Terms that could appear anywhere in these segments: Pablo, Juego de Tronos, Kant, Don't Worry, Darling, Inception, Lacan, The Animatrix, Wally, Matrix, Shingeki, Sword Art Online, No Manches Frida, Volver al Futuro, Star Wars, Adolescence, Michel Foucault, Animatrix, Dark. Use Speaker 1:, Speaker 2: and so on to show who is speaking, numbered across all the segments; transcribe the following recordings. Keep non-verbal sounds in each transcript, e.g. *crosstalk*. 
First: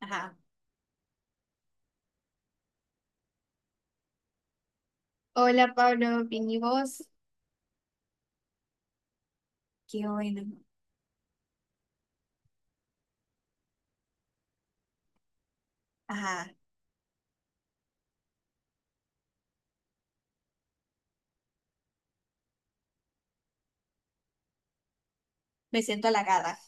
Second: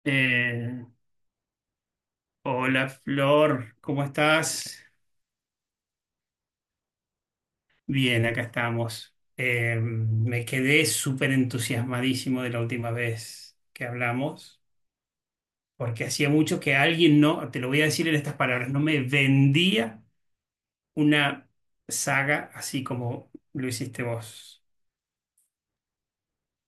Speaker 1: Ajá.
Speaker 2: Eh, Hola Flor, ¿cómo estás?
Speaker 1: Hola Pablo, bien y vos.
Speaker 2: Bien, acá estamos.
Speaker 1: Qué bueno.
Speaker 2: Me quedé súper entusiasmadísimo de la última vez que hablamos, porque hacía
Speaker 1: Ajá.
Speaker 2: mucho que alguien no, te lo voy a decir en estas palabras, no me vendía una saga así como lo hiciste vos.
Speaker 1: Me siento halagada.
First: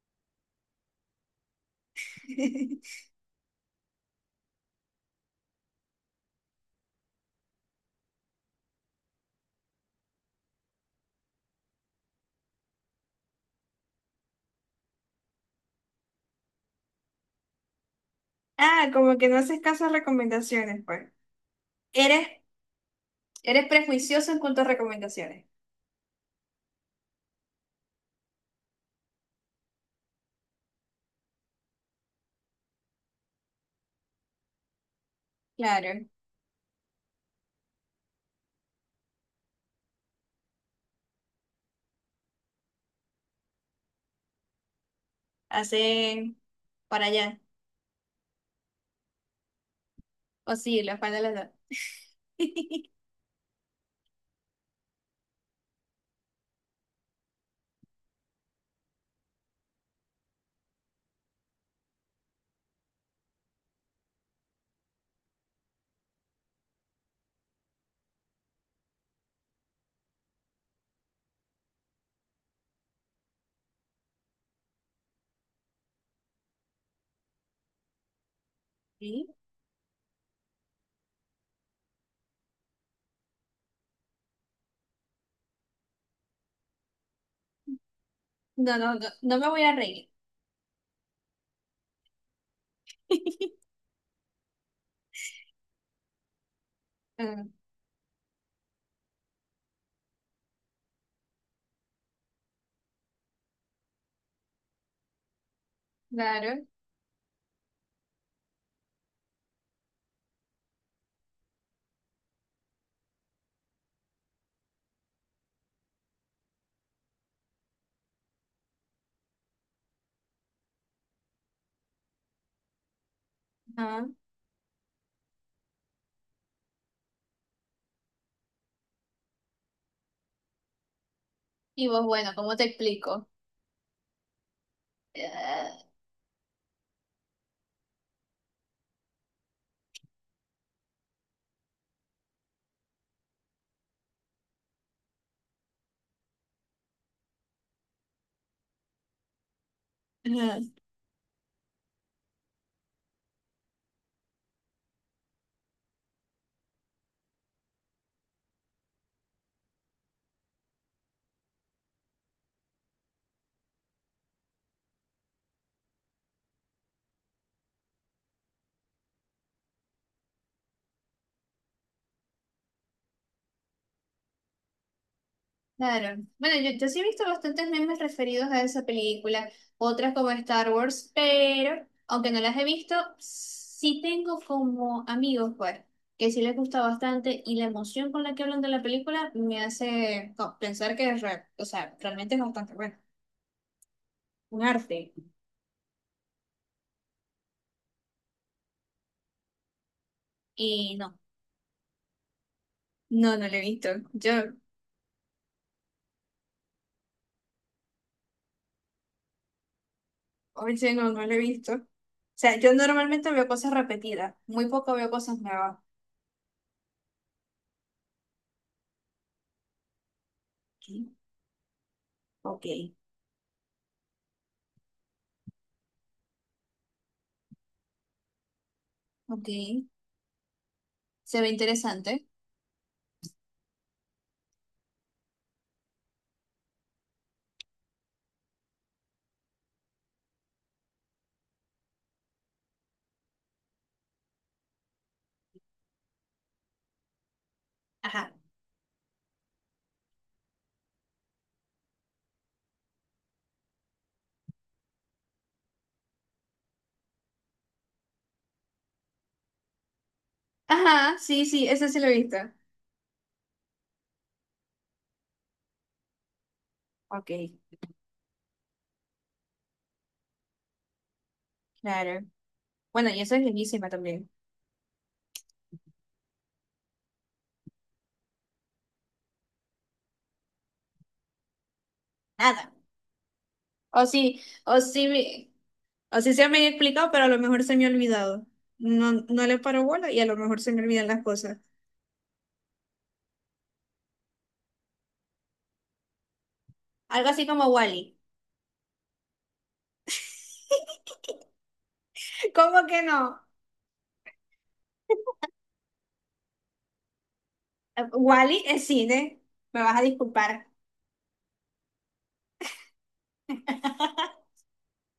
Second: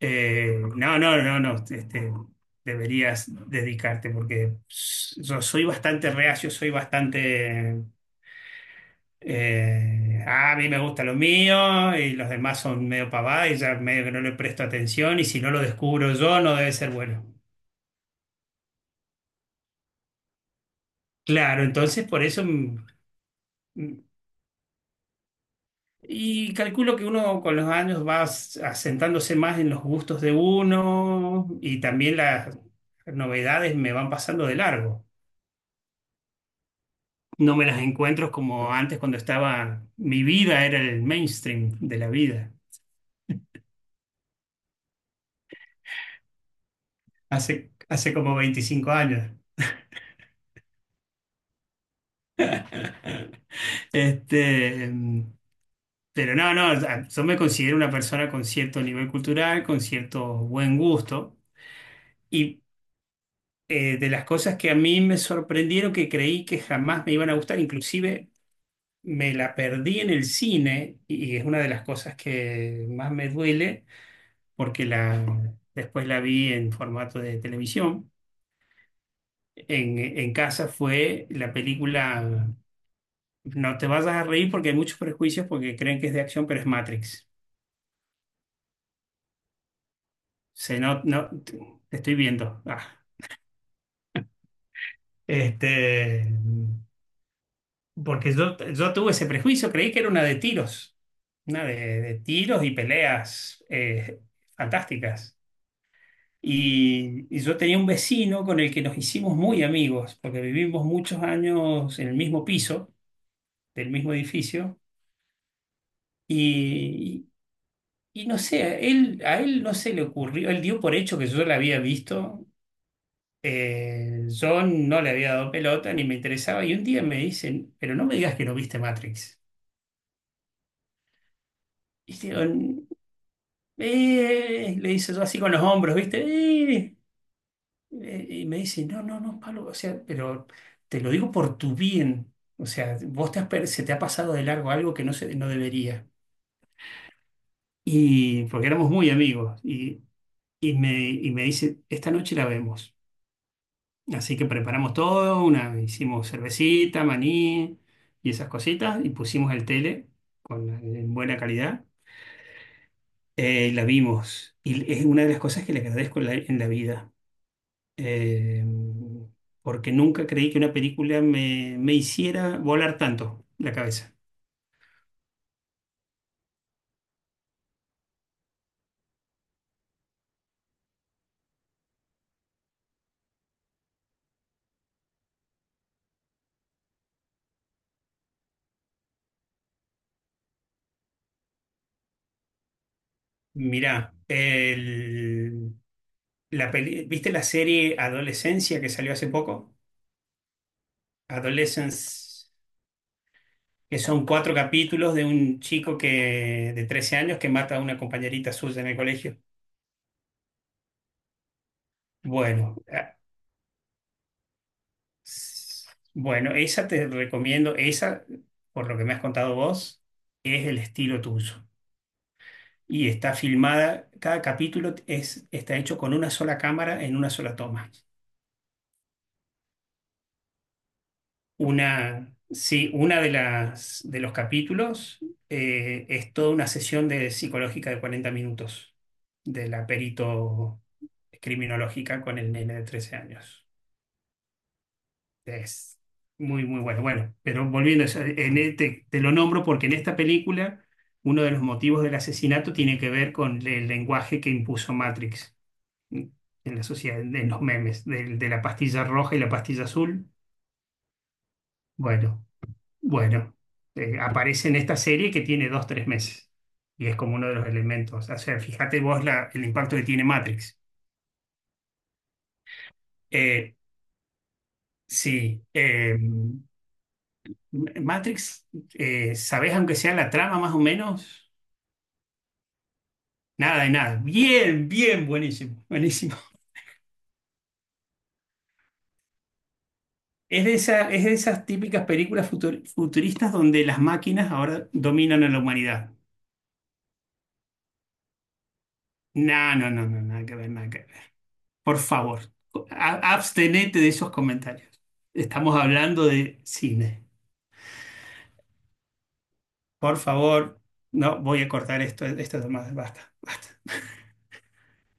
Speaker 2: No, no, no, no,
Speaker 1: *laughs*
Speaker 2: deberías dedicarte porque yo soy bastante reacio, soy bastante a mí me gustan los míos y los demás son medio pavada y ya medio que no le presto atención y si no lo descubro yo no debe ser bueno.
Speaker 1: Ah, como que no haces caso a recomendaciones, pues.
Speaker 2: Claro, entonces por
Speaker 1: Eres,
Speaker 2: eso
Speaker 1: eres
Speaker 2: mm,
Speaker 1: prejuicioso en cuanto a recomendaciones.
Speaker 2: y calculo que uno con los años va asentándose más en los gustos de uno y también las novedades me van pasando de largo.
Speaker 1: Claro,
Speaker 2: No me las encuentro como antes cuando estaba, mi vida era el mainstream de la vida,
Speaker 1: hacen para allá.
Speaker 2: hace como 25 años.
Speaker 1: O sí, los para los dos. *laughs*
Speaker 2: *laughs* Este, pero no, no, yo me considero una persona con cierto nivel cultural, con cierto buen gusto, y de las cosas que a mí me sorprendieron, que creí que jamás me iban a gustar, inclusive me la perdí en el cine, y es una de las cosas que más me duele, porque la, después la vi en formato de televisión.
Speaker 1: ¿Sí?
Speaker 2: En casa fue la película, no te vayas a reír porque hay muchos prejuicios porque creen que es de acción, pero es Matrix.
Speaker 1: No, no, no, no me voy a reír.
Speaker 2: Se No, no, te estoy viendo.
Speaker 1: *laughs*
Speaker 2: Este,
Speaker 1: Mm,
Speaker 2: porque yo tuve ese prejuicio, creí que era una de tiros, una de tiros y peleas fantásticas.
Speaker 1: claro.
Speaker 2: Y yo tenía un vecino con el que nos hicimos muy amigos, porque vivimos muchos años en el mismo piso, del mismo edificio, y, y no sé, a él no se le ocurrió, él dio por hecho que yo la había visto.
Speaker 1: Ajá.
Speaker 2: Yo no le había dado pelota ni me interesaba y un día me dicen, pero no me digas que no viste Matrix.
Speaker 1: Y vos,
Speaker 2: Y
Speaker 1: bueno,
Speaker 2: digo,
Speaker 1: ¿cómo te explico?
Speaker 2: le hice yo así con los
Speaker 1: Ah,
Speaker 2: hombros, ¿viste? Y me dice, no, no, no, Pablo, o sea, pero te lo digo por tu bien. O sea, vos te has se te ha pasado de largo algo que no, se, no debería. Y porque éramos muy amigos.
Speaker 1: ajá.
Speaker 2: Y me dice, esta noche la vemos. Así que preparamos todo, una, hicimos cervecita, maní y esas cositas, y pusimos el tele con, en buena calidad. Y la vimos. Y es una de las cosas que le agradezco en la vida. Eh, Porque nunca creí que una película me, me hiciera volar tanto la cabeza.
Speaker 1: Claro. Bueno, yo sí he visto bastantes memes referidos a esa película, otras como Star Wars, pero aunque no las he visto, sí tengo como amigos, pues, que sí les gusta bastante y la emoción con la que hablan de la película me hace no, pensar que es real, o sea, realmente es bastante bueno,
Speaker 2: Mirá,
Speaker 1: un arte.
Speaker 2: ¿viste la serie Adolescencia que salió hace poco?
Speaker 1: Y no,
Speaker 2: Adolescence.
Speaker 1: no, no lo he visto.
Speaker 2: Que son
Speaker 1: Yo,
Speaker 2: cuatro capítulos de un chico que, de 13 años que mata a una compañerita suya en el colegio.
Speaker 1: hoy sí no, no lo he visto. O sea, yo
Speaker 2: Bueno, ah,
Speaker 1: normalmente veo cosas repetidas, muy poco veo cosas nuevas.
Speaker 2: s- bueno, esa te recomiendo, esa, por lo que me has contado vos, es el
Speaker 1: Ok,
Speaker 2: estilo tuyo.
Speaker 1: ok,
Speaker 2: Y está filmada, cada capítulo es, está hecho con una sola cámara en una sola toma.
Speaker 1: ok. Se ve interesante.
Speaker 2: Una, sí, una de las de los capítulos es toda una sesión de psicológica de 40 minutos de la perito criminológica con el nene de 13 años. Es muy, muy bueno. Bueno, pero volviendo a eso,
Speaker 1: Ajá,
Speaker 2: te lo nombro porque en esta película uno de los motivos del asesinato tiene que ver con el lenguaje que impuso Matrix en la sociedad, en los memes, de la pastilla roja y la pastilla azul.
Speaker 1: ajá, sí, sí, ese sí lo he visto.
Speaker 2: Bueno. Bueno, aparece en esta serie que tiene dos, tres meses. Y es
Speaker 1: Ok,
Speaker 2: como uno de los elementos. O sea, fíjate vos el impacto que tiene Matrix.
Speaker 1: claro. Bueno, y eso es
Speaker 2: Eh,
Speaker 1: lindísima también.
Speaker 2: sí, eh, Matrix, ¿sabés aunque sea la trama más o menos?
Speaker 1: Nada.
Speaker 2: Nada de
Speaker 1: O
Speaker 2: nada.
Speaker 1: sí, o
Speaker 2: Bien,
Speaker 1: sí,
Speaker 2: bien, buenísimo,
Speaker 1: o sí
Speaker 2: buenísimo.
Speaker 1: se me ha explicado, pero a lo mejor se me ha olvidado. No, no le paro bola y a lo mejor
Speaker 2: Es
Speaker 1: se
Speaker 2: de
Speaker 1: me olvidan
Speaker 2: esa,
Speaker 1: las
Speaker 2: es de
Speaker 1: cosas.
Speaker 2: esas típicas películas futuristas donde las máquinas ahora dominan a la humanidad.
Speaker 1: Algo así como Wally.
Speaker 2: No, no, no, no, nada que ver, nada que ver.
Speaker 1: *laughs*
Speaker 2: Por favor,
Speaker 1: ¿Cómo que no?
Speaker 2: abstenete de esos comentarios. Estamos hablando de cine.
Speaker 1: Wally es cine. Me vas a
Speaker 2: Por
Speaker 1: disculpar.
Speaker 2: favor, no, voy a cortar esto, esto es más, basta, basta.
Speaker 1: *laughs*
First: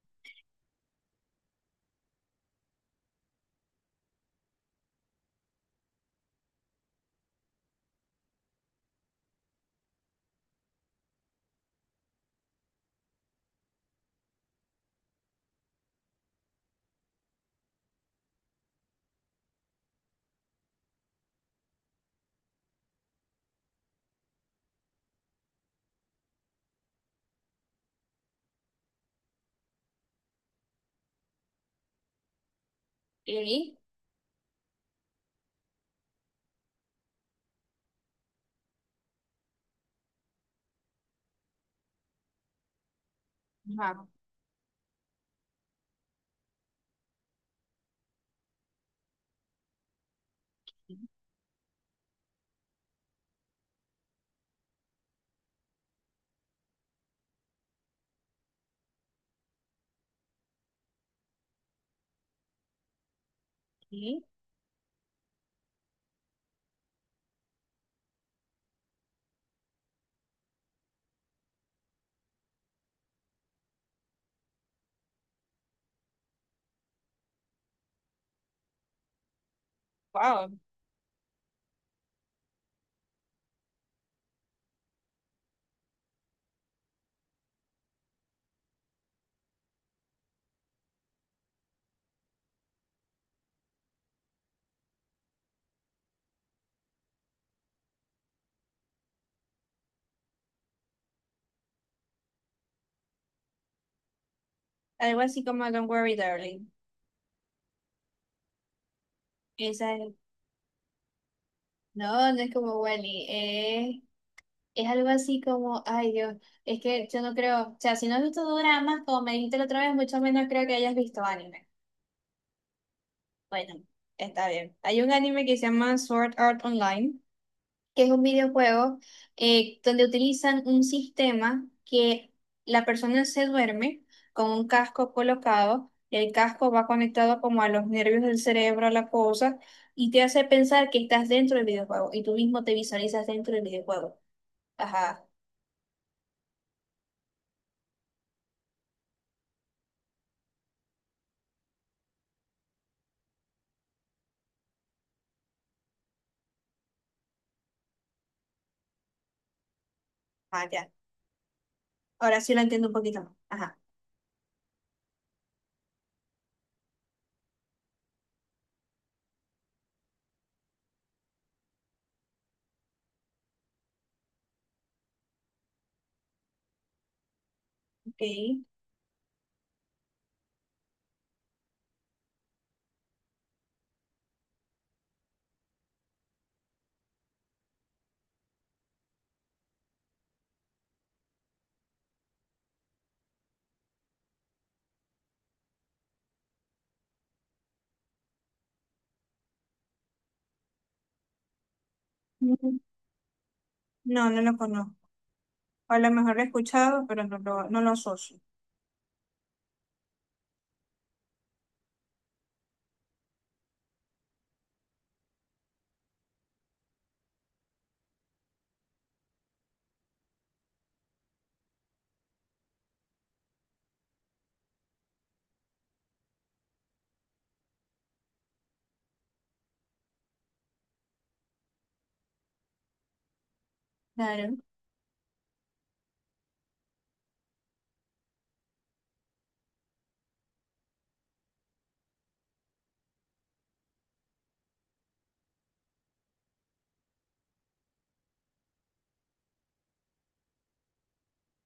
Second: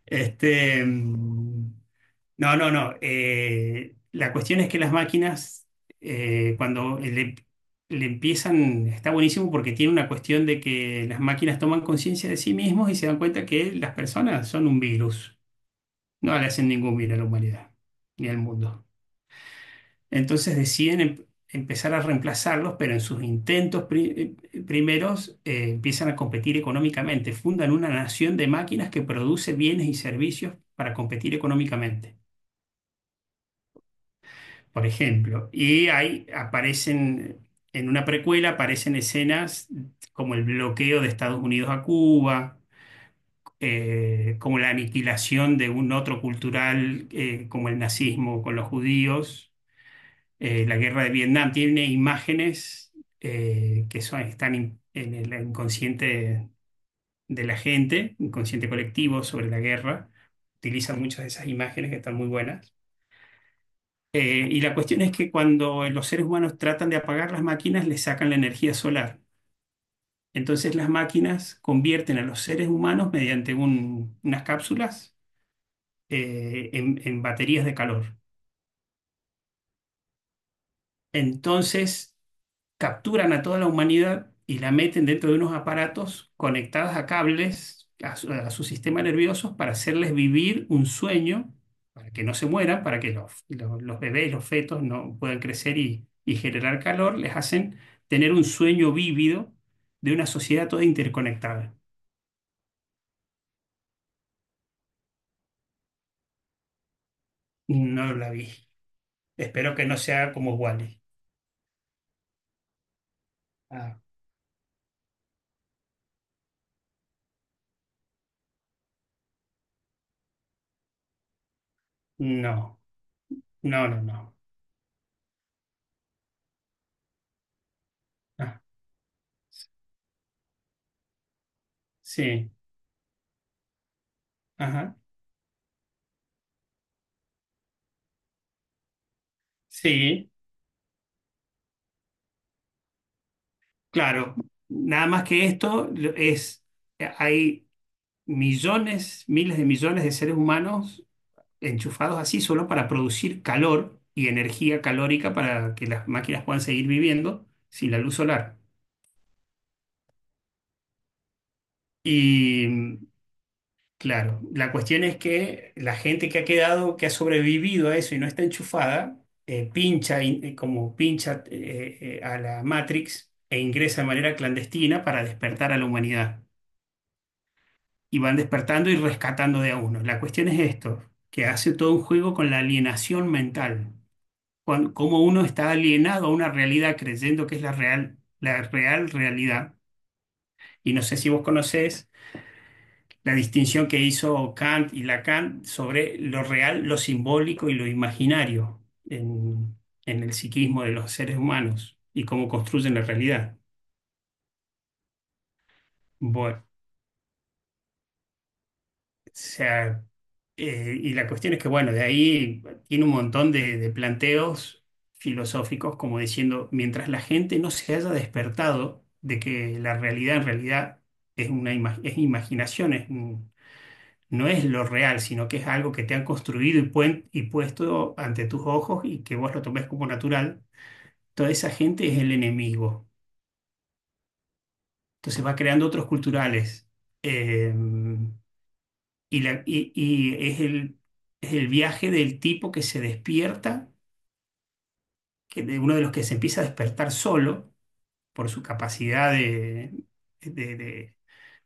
Speaker 2: Este, mm, no, no, no. La cuestión es que las máquinas, cuando le empiezan, está buenísimo porque tiene una cuestión de que las máquinas toman conciencia de sí mismos y se dan cuenta que las personas son un virus. No le hacen ningún bien a la humanidad ni al mundo. Entonces deciden empezar a reemplazarlos, pero en sus intentos primeros empiezan a competir económicamente. Fundan una nación de máquinas que produce bienes y servicios para competir económicamente,
Speaker 1: ¿Y?
Speaker 2: por ejemplo. Y ahí aparecen, en una precuela, aparecen escenas como el bloqueo de Estados Unidos a Cuba.
Speaker 1: Ajá.
Speaker 2: Como la aniquilación de un otro cultural, como el nazismo con los judíos, la guerra de Vietnam, tiene imágenes que son, están en el inconsciente de la gente, inconsciente colectivo sobre la guerra. Utilizan muchas de esas imágenes que están muy buenas.
Speaker 1: ¿Y?
Speaker 2: Y la cuestión es que cuando los seres humanos tratan de apagar las máquinas, les sacan la energía solar. Entonces las máquinas convierten a los seres humanos mediante unas cápsulas en baterías de calor.
Speaker 1: Wow.
Speaker 2: Entonces capturan a toda la humanidad y la meten dentro de unos aparatos conectados a cables, a su sistema nervioso, para hacerles vivir un sueño, para que no se mueran, para que los bebés, los fetos no puedan crecer y generar calor, les hacen tener un sueño vívido de una sociedad toda interconectada.
Speaker 1: Algo así como Don't Worry, Darling.
Speaker 2: No la vi. Espero que
Speaker 1: Esa
Speaker 2: no
Speaker 1: es-
Speaker 2: sea como Wally.
Speaker 1: No, no es como Wally. Es algo así como, ay Dios, es que yo no creo, o sea, si no has visto doramas, como me dijiste la otra vez, mucho menos creo que hayas visto anime.
Speaker 2: No,
Speaker 1: Bueno,
Speaker 2: no, no, no.
Speaker 1: está bien. Hay un anime que se llama Sword Art Online, que es un
Speaker 2: Ah,
Speaker 1: videojuego donde utilizan un sistema que
Speaker 2: sí,
Speaker 1: la persona se duerme con un
Speaker 2: ajá,
Speaker 1: casco colocado, el casco va conectado como a los nervios del cerebro, a la cosa, y te
Speaker 2: sí.
Speaker 1: hace pensar que estás dentro del videojuego y tú mismo te visualizas dentro del videojuego.
Speaker 2: Claro, nada más
Speaker 1: Ajá,
Speaker 2: que esto es, hay millones, miles de millones de seres humanos enchufados así solo para producir calor y energía calórica para que las máquinas puedan seguir viviendo sin la luz solar.
Speaker 1: ajá, ya. Ahora sí lo
Speaker 2: Y
Speaker 1: entiendo un
Speaker 2: mm,
Speaker 1: poquito más. Ajá,
Speaker 2: claro, la cuestión es que la gente que ha quedado, que ha sobrevivido a eso y no está enchufada, pincha como pincha a la Matrix e ingresa de manera clandestina para despertar a la humanidad. Y
Speaker 1: ok.
Speaker 2: van despertando y rescatando de a uno. La cuestión es esto, que hace todo un juego con la alienación mental, cuando, cómo uno está alienado a una realidad creyendo que es la real, la real realidad. Y no sé si vos conocés la distinción que hizo Kant y Lacan sobre lo real, lo simbólico y lo imaginario en, en el psiquismo de los seres humanos y cómo
Speaker 1: Mm,
Speaker 2: construyen la realidad.
Speaker 1: no, no lo conozco. A lo mejor lo he
Speaker 2: Bueno,
Speaker 1: escuchado, pero no lo, no lo asocio.
Speaker 2: sea, y la cuestión es que, bueno, de ahí tiene un montón de planteos filosóficos, como diciendo, mientras la gente no se haya despertado de que la realidad en realidad es una es imaginación, es no es lo real, sino que es algo que te han construido y, y puesto ante tus ojos y que vos lo tomes como natural, toda esa gente es el enemigo.
Speaker 1: Claro.
Speaker 2: Entonces va creando otros culturales. eh, y es el viaje del tipo que se despierta, que de uno de los que se empieza a despertar solo por su capacidad de, de- de-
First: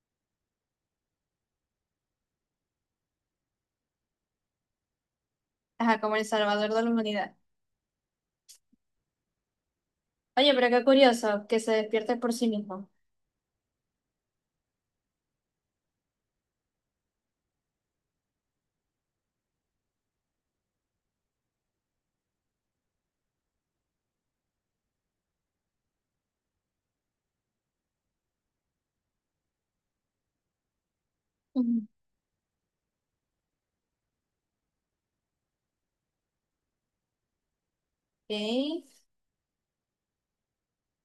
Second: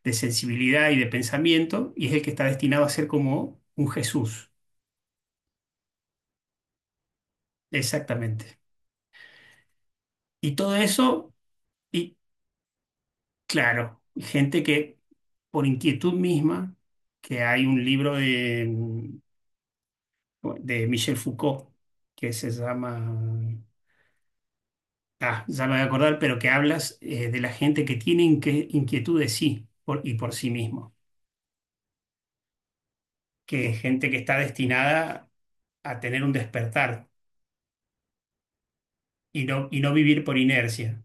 Speaker 2: de sensibilidad y de pensamiento, y es el que está destinado a ser como un Jesús,
Speaker 1: Ajá, como el salvador de la humanidad.
Speaker 2: exactamente.
Speaker 1: Oye,
Speaker 2: Y
Speaker 1: pero
Speaker 2: todo
Speaker 1: qué
Speaker 2: eso,
Speaker 1: curioso que se despierte
Speaker 2: y
Speaker 1: por sí mismo.
Speaker 2: claro, gente que por inquietud misma, que hay un libro de Michel Foucault que se llama ya me voy a acordar, pero que hablas de la gente que tiene inquietud de sí y por sí mismo,
Speaker 1: Ujú.
Speaker 2: que es gente que está destinada a tener un despertar
Speaker 1: ¿Ok?
Speaker 2: y no vivir por inercia,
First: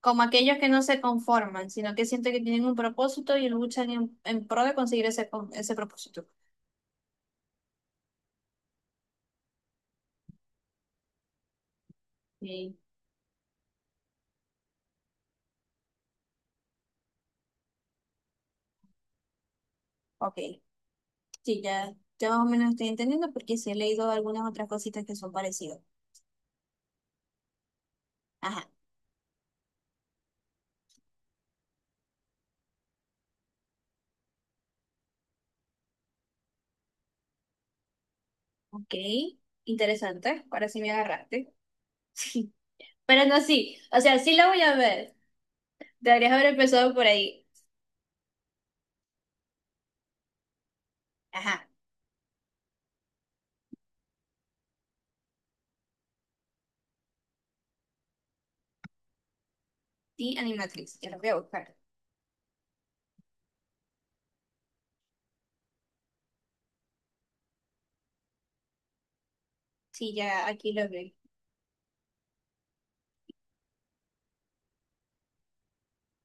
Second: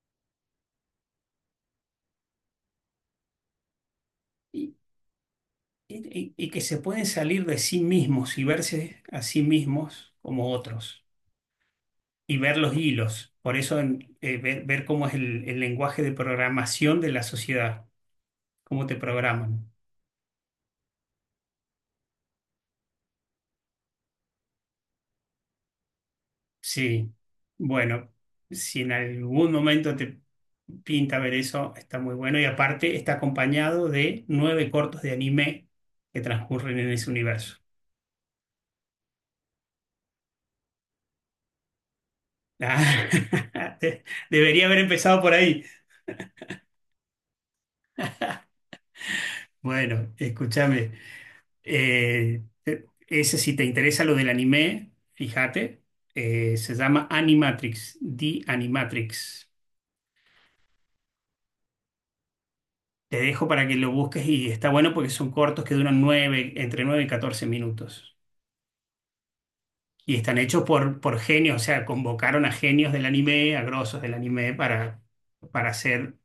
Speaker 1: Como aquellos que no se conforman, sino que sienten que tienen un propósito y luchan en pro
Speaker 2: y,
Speaker 1: de conseguir ese, ese propósito.
Speaker 2: que se pueden salir de sí mismos y verse a sí mismos como otros y ver
Speaker 1: Sí.
Speaker 2: los hilos. Por eso ver, cómo es el lenguaje de programación de la sociedad, cómo te programan.
Speaker 1: Ok, sí, ya, ya más o menos estoy entendiendo porque sí he leído algunas otras cositas que son parecidas.
Speaker 2: Sí, bueno,
Speaker 1: Ajá,
Speaker 2: si en algún momento te pinta ver eso, está muy bueno. Y aparte está acompañado de nueve cortos de anime que transcurren en ese universo.
Speaker 1: ok. Interesante. Ahora sí me agarraste. *laughs*
Speaker 2: Ah,
Speaker 1: Pero no, sí,
Speaker 2: *laughs*
Speaker 1: o
Speaker 2: de-
Speaker 1: sea, sí la voy
Speaker 2: debería
Speaker 1: a
Speaker 2: haber
Speaker 1: ver.
Speaker 2: empezado por ahí.
Speaker 1: Deberías haber empezado por ahí.
Speaker 2: Bueno, escúchame.
Speaker 1: Ajá,
Speaker 2: Si te interesa lo del anime, fíjate, se llama Animatrix, The Animatrix.
Speaker 1: sí, Animatrix, ya lo voy a buscar.
Speaker 2: Te dejo para que lo busques y está bueno porque son cortos que duran nueve, entre 9 y 14 minutos.
Speaker 1: Sí,
Speaker 2: Y están
Speaker 1: ya
Speaker 2: hechos
Speaker 1: aquí lo
Speaker 2: por,
Speaker 1: vi.
Speaker 2: por genios, o sea, convocaron a genios del anime, a grosos del anime para hacer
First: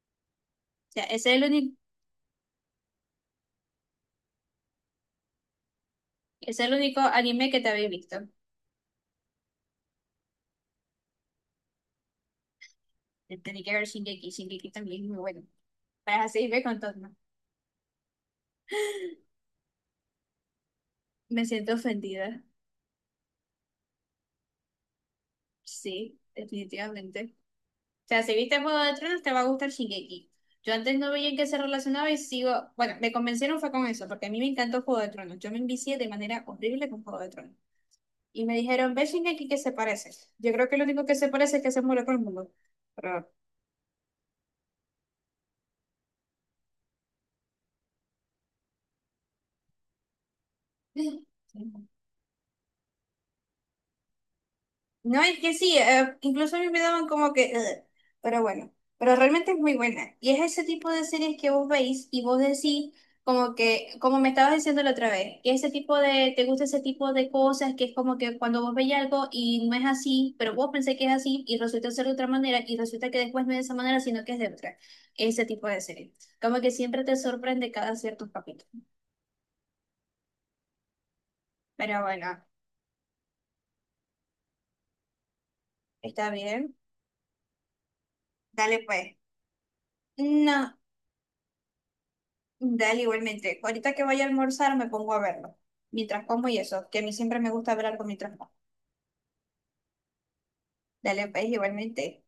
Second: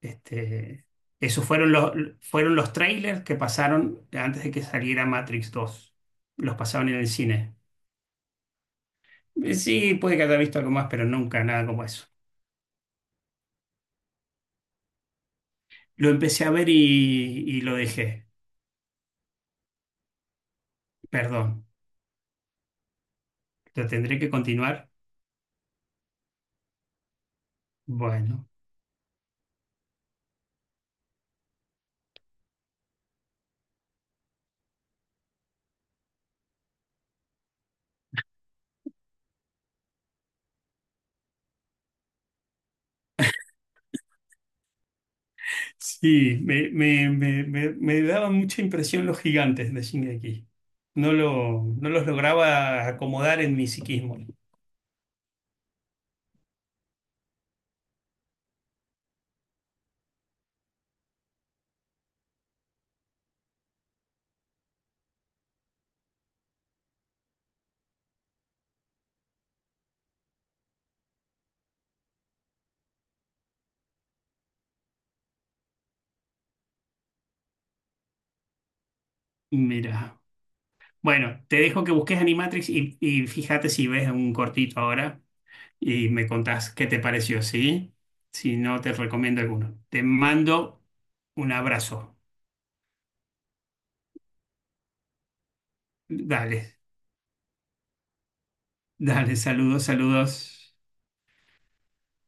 Speaker 2: este.
Speaker 1: O sea, ese
Speaker 2: Esos fueron los trailers que pasaron antes de que saliera Matrix 2. Los
Speaker 1: es el
Speaker 2: pasaban en
Speaker 1: único
Speaker 2: el
Speaker 1: anime
Speaker 2: cine.
Speaker 1: que te había visto.
Speaker 2: Sí, puede que haya visto algo más, pero nunca nada como eso.
Speaker 1: Tenía que ver Shingeki, Shingeki también es muy bueno.
Speaker 2: Lo
Speaker 1: Para
Speaker 2: empecé a
Speaker 1: seguirme
Speaker 2: ver y,
Speaker 1: con todo, ¿no?
Speaker 2: y lo dejé.
Speaker 1: *laughs* Me
Speaker 2: Perdón.
Speaker 1: siento ofendida.
Speaker 2: ¿Lo tendré que continuar?
Speaker 1: Sí, definitivamente. O sea, si
Speaker 2: Bueno.
Speaker 1: viste Juego de Tronos, te va a gustar Shingeki. Yo antes no veía en qué se relacionaba y sigo. Bueno, me convencieron fue con eso, porque a mí me encantó Juego de Tronos. Yo me envicié de manera horrible con Juego de Tronos. Y me dijeron, ve sin X que se parece. Yo creo que lo único que se parece es que se muere todo el mundo. Pero,
Speaker 2: Sí, me daban mucha impresión los gigantes de Shingeki. No,
Speaker 1: *laughs*
Speaker 2: no los lograba acomodar en mi psiquismo.
Speaker 1: no, es que sí, incluso a mí me daban como que, "Ugh", pero bueno, pero realmente es muy buena. Y es ese tipo de series que vos veis y vos decís, como que, como me estabas diciendo la otra vez, que ese tipo de, te gusta ese tipo de cosas, que es como que cuando vos veis algo y no es así, pero vos pensé que es así y resulta ser de otra manera y resulta que después no es de esa manera, sino que es de otra. Ese tipo de serie. Como que siempre te sorprende cada cierto capítulo.
Speaker 2: Mira. Bueno, te dejo que
Speaker 1: Pero
Speaker 2: busques
Speaker 1: bueno,
Speaker 2: Animatrix y fíjate si ves un cortito ahora y me
Speaker 1: está
Speaker 2: contás
Speaker 1: bien.
Speaker 2: qué te pareció, ¿sí? Si no,
Speaker 1: Dale
Speaker 2: te
Speaker 1: pues.
Speaker 2: recomiendo alguno. Te
Speaker 1: No.
Speaker 2: mando un abrazo.
Speaker 1: Dale, igualmente. Ahorita que vaya a almorzar me pongo a verlo. Mientras como y
Speaker 2: Dale,
Speaker 1: eso, que a mí siempre me gusta ver algo mientras como.
Speaker 2: dale, saludos, saludos.
Speaker 1: Dale, pues, igualmente.